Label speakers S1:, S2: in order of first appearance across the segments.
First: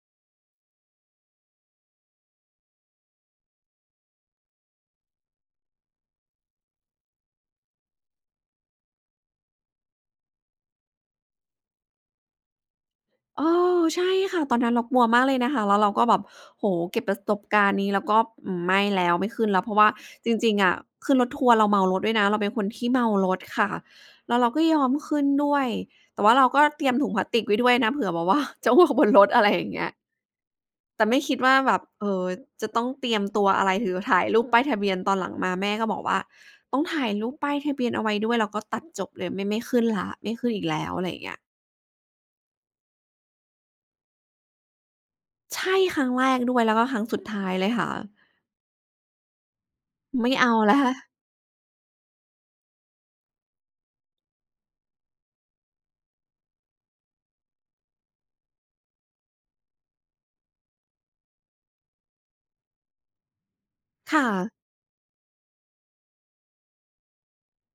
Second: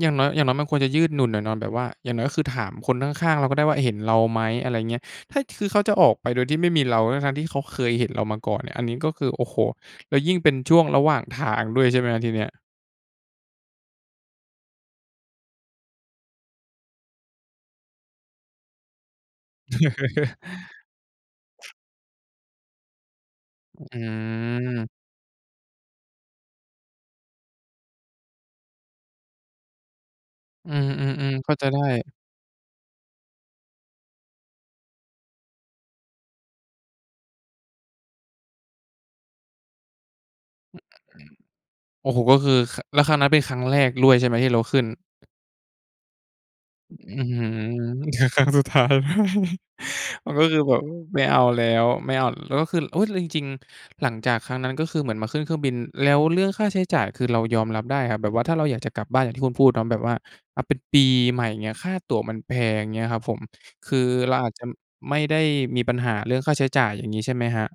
S1: อย่างน้อย อย่างน้อยมันควรจะยืดหยุ่นหน่อยเนาะแบบว่าอย่างน้อย ก็คือถามคนข้าง ๆ เราก็ได้ว่าเห็นเราไหม อะไรอย่างเงี้ย ถ้าคือเขาจะออกไปโดยที่ไม่มีเรา ทั้ง ๆ ที่เขาเคยเห็นเรามาก่อน อันนี้ ก็คือ โอ้โฮ! แล้วยิ่งเป็นช่วงระหว่างทางด้วยใช่ไหมครับ? ทีเนี้ย
S2: เออ ใช่ค่ะ ตอนนั้นเรากลัวมากเลยนะคะ แล้วเราก็แบบ โอ้โฮ เก็บประสบการณ์นี้ แล้วก็ไม่แล้วไม่ขึ้นแล้ว เพราะว่าจริง ๆ อะขึ้นรถทัวร์เราเมารถด้วยนะ เราเป็นคนที่เมารถค่ะ
S1: อ
S2: แล้วเราก็ย
S1: ืม
S2: อมขึ้นด้วย แต่ว่าเราก็เตรียมถุงพลาสติกไว้ด้วยนะ เผื่อแบบ ว่าจะอ้วกบนรถ อะไรอย่างเงี้ย
S1: อื
S2: แต่ไม่ค
S1: อ
S2: ิ
S1: ๆ
S2: ด
S1: ๆ เข
S2: ว
S1: ้
S2: ่
S1: า
S2: า
S1: ใจ
S2: แบ
S1: ได้
S2: บ เออ จะต้องเตรียมตัวอะไร หรือถ่ายรูปป้ายทะเบียน ตอนหลังมาแม่ก็บอกว่า ต้องถ่ายรูปป้ายทะเบียนเอาไว้ด้วย แล้วก็ตัดจบเลย ไม่ ไม่ขึ้นแล้ว ไม่ขึ้นอีกแล้ว อะไรอย่างเงี้ย
S1: โอ้โฮ! ก็คือ ค แล้วครั้งนั้นเป็นครั้งแรกด้วยใช่ไหมที่เราขึ้น?
S2: ใช่ ครั้งแรกด้วย แล้วก็ครั้ง
S1: อื
S2: สุ
S1: ้
S2: ด
S1: อ
S2: ท
S1: ฮ
S2: ้า
S1: ื
S2: ยเลย
S1: อ
S2: ค่ะ
S1: ค ครั้งสุดท้ายด้วย
S2: ไ
S1: ม
S2: ม
S1: ั
S2: ่
S1: นก
S2: เ
S1: ็
S2: อา
S1: คือ
S2: แ
S1: แ
S2: ล
S1: บ
S2: ้ว
S1: บไม่เอาแล้ว ไม่เอา แล้วก็คือ เฮ้ย แล้วจริง ๆ หลังจากครั้งนั้น ก็คือเหมือนมาขึ้นเครื่องบิน แล้วเรื่องค่าใช้จ่ายคือเรายอมรับได้เหรอครับแบบว่า ถ้าเราอยากจะกลับบ้านอย่างที่คุณพูดเนาะแบบว่า อา เป็นปีใหม่อย่างเงี้ย ค่าตั๋วมันแพงเงี้ยครับผม คือ
S2: ค่
S1: เราอา
S2: ะ
S1: จจะไม่ได้มีปัญหาเรื่องค่าใช้จ่ายอย่างงี้ใช่ไหมครับ?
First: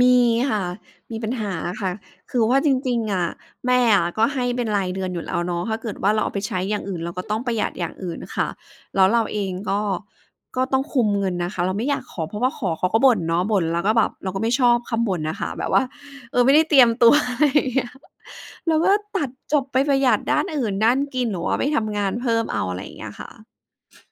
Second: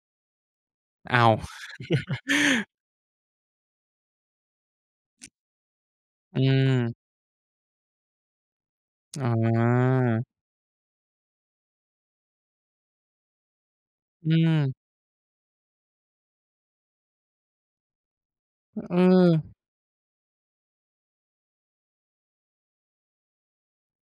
S2: มีค่ะ ม
S1: อ้
S2: ี
S1: า
S2: ปั
S1: ว!
S2: ญหาค่ะ คือว่าจริง ๆ อะ แม่อะก็ให้เป็นรายเดือนอยู่แล้วเนาะ ถ้าเกิดว่าเราเอา
S1: อื
S2: ไปใช้อย่าง
S1: อ
S2: อื่น เราก็ต้องประหยัดอย่างอื่นค่ะ แล้วเราเองก็
S1: อา
S2: ก็ต้องคุมเงินนะคะ เราไม่อยากขอ เพราะว่าขอเขาก็บ่นเนาะ บ่นแล้วก็แบบเ
S1: อ
S2: ร
S1: ื
S2: าก็ไม่ช
S1: อ
S2: อบคำบ่นน่ะค่ะแบบว่า เออ ไม่ได้เตรียมตัว อะไรอย่างเงี้ย เราก็
S1: อื
S2: ตั
S1: อ
S2: ดจบไปประหยัดด้านอื่น ด้านกิน หรือว่าไปทำงานเพิ่มเอา อะไรอย่างเงี้ยค่ะ